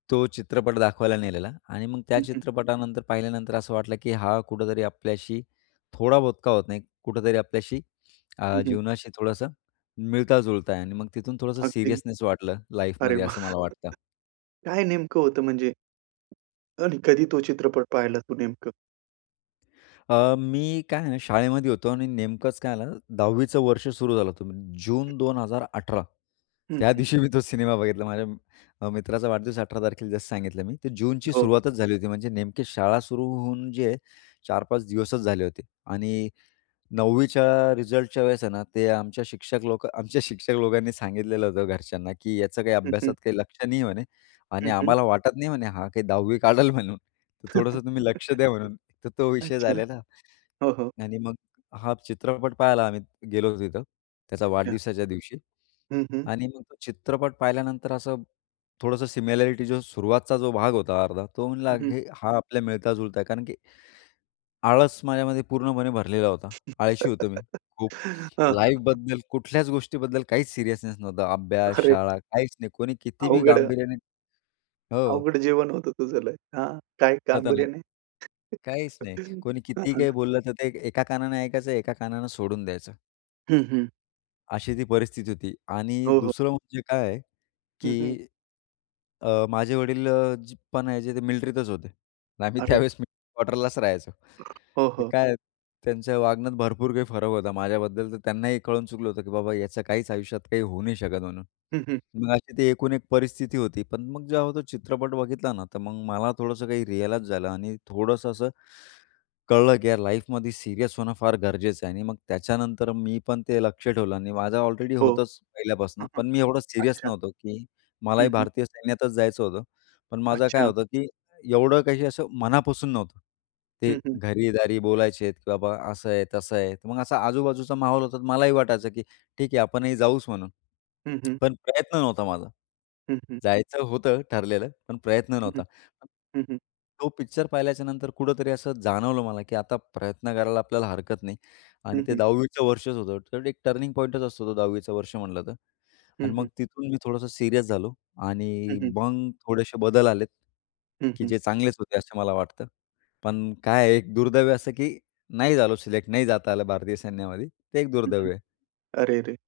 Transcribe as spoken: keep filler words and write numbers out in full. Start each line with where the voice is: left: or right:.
left: तो चित्रपट दाखवायला नेलेला आणि मग त्या
right: हं, हं.
left: चित्रपटानंतर पाहिल्यानंतर असं वाटलं, की हा कुठेतरी आपल्याशी थोडा बहुत का होत नाही कुठेतरी आपल्याशी अ,
right: हं, हं.
left: जीवनाशी थोडंसं मिळता-जुळता आहे आणि मग तिथून थोडंसं
right: अगदी.
left: सीरियसनेस वाटलं
right: अरे
left: लाईफमध्ये
right: वाह!
left: असं मला वाटतं.
right: काय नेमकं होतं म्हणजे? आणि कधी तो चित्रपट पाहिला तू नेमकं?
left: अ, मी काय आहे ना शाळेमध्ये होतो आणि नेमकंच काय झालं दहावी चं वर्ष सुरू झालं होतं. जून दोन हजार अठरा
right: हं,
left: त्या
right: हं.
left: दिवशी मी तो सिनेमा बघितला. माझ्या अ, मित्राचा वाढदिवस अठरा तारखेला जसं सांगितलं मी. ते जूनची
right: हो.
left: सुरुवातच झाली होती. म्हणजे नेमकी शाळा सुरू होऊन जे आहे चार-पाच दिवसच झाले होते आणि नववीच्या रिझल्टच्या वेळेस आहे ना ते आमच्या शिक्षक लोकं आमच्या शिक्षक लोकांनी सांगितलेलं होतं घरच्यांना, की याचं काही
right: हं, हं.
left: अभ्यासात काही लक्ष नाही म्हणे आणि
right: हं, हं.
left: आम्हाला वाटत नाही म्हणे हा काही दहावी काढंल म्हणून. तर थोडंसं तुम्ही लक्ष द्या म्हणून, तर तो विषय
right: अच्छा.
left: झालेला
right: हो, हो.
left: आणि मग हा चित्रपट पाहायला आम्ही गेलो तिथं त्याचा
right: हां.
left: वाढदिवसाच्या दिवशी
right: हं, हं.
left: आणि मग तो चित्रपट पाहिल्यानंतर असं थोडंसं सिमिलॅरिटी जो सुरुवातीचा जो भाग होता अर्धा, तो म्हणला
right: हं, हं.
left: हे हा आपल्या मिळता-जुळता आहे कारण की आळस माझ्यामध्ये पूर्णपणे भरलेला होता. आळशी होतो मी खूप
right: हां, हां.
left: लाईफबद्दल, कुठल्याच गोष्टीबद्दल काहीच सिरियसनेस नव्हता. अभ्यास,
right: खरं आहे.
left: शाळा काहीच नाही कोणी कितीही
right: अवघड
left: गांभीर्याने हो.
right: अवघड जीवन होतं तुझं लय. हां, काय गंभीर्य
left: खतरनाक.
right: नाही.
left: काहीच नाही. कोणी कितीही
right: हां.
left: काही बोललं, तर ते एका कानाने ऐकायचं एका कानाने सोडून द्यायचं.
right: हं, हं.
left: अशी ती परिस्थिती होती आणि
right: हो, हो.
left: दुसरं म्हणजे काय,
right: हं, हं.
left: की अ, माझे वडील अ, पण याचे ते मिलिट्रीतच होते. आम्ही
right: अरे!
left: त्यावेळेस आम्ही मिलिट्री क्वार्टरलाच राहायचो,
right: हो,
left: तर
right: हो.
left: काय त्यांच्या वागण्यात भरपूर काही फरक होता. माझ्याबद्दल तर त्यांनाही कळून चुकलं होतं, की बाबा ह्याचं काहीच आयुष्यात काही होऊ नाही शकत म्हणून.
right: हं, हं.
left: मग अशी ती एकूण एक परिस्थिती होती, पण मग जेव्हा तो चित्रपट बघितला ना तर मग मला थोडंसं काही रिअलाईज झालं आणि थोडंसं असं कळलं, की यार लाईफमध्ये सीरियस होणं फार गरजेचं आहे आणि मग त्याच्यानंतर मी पण ते लक्ष ठेवलं आणि माझं ऑलरेडी
right: हो.
left: होतंच पहिल्यापासून
right: हं, हं.
left: पण मी एवढं सीरियस
right: अच्छा.
left: नव्हतो, की
right: हं,
left: मलाही
right: हं.
left: भारतीय सैन्यातच जायचं होतं, पण माझं काय
right: अच्छा.
left: होतं, की एवढं काही असं मनापासून नव्हतं. ते
right: हं, हं.
left: घरी-दारी बोलायचे, की बाबा असं आहे, तसं आहे मग असा आजूबाजूचा माहौल होता, तर मलाही वाटायचं, की ठीक आहे आपणही जाऊच म्हणून,
right: हं, हं.
left: पण प्रयत्न नव्हता माझा.
right: हं, हं.
left: जायचं होतं ठरलेलं, पण प्रयत्न
right: हं,
left: नव्हता.
right: हं, हं.
left: तो पिक्चर पाहिल्याच्यानंतर कुठेतरी असं जाणवलं मला, की आता प्रयत्न करायला आपल्याला हरकत नाही आणि
right: हं,
left: ते
right: हं.
left: दहावी चं वर्षच होतं तर एक टर्निंग पॉइंटच असतो तो दहावी चं वर्ष म्हंटलं तर आणि
right: हं, हं.
left: मग तिथून मी थोडंस सीरियस झालो
right: हं,
left: आणि
right: हं.
left: मग थोडेसे बदल आलेत,
right: हं,
left: की
right: हं.
left: जे चांगलेच होते असं मला वाटतं. पण काय आहे एक दुर्दैव्य असं, की नाही झालो सिलेक्ट. नाही जाता आलं भारतीय सैन्यामध्ये. ते एक
right: हं, हं.
left: दुर्दैव्य आहे.
right: अरेरे!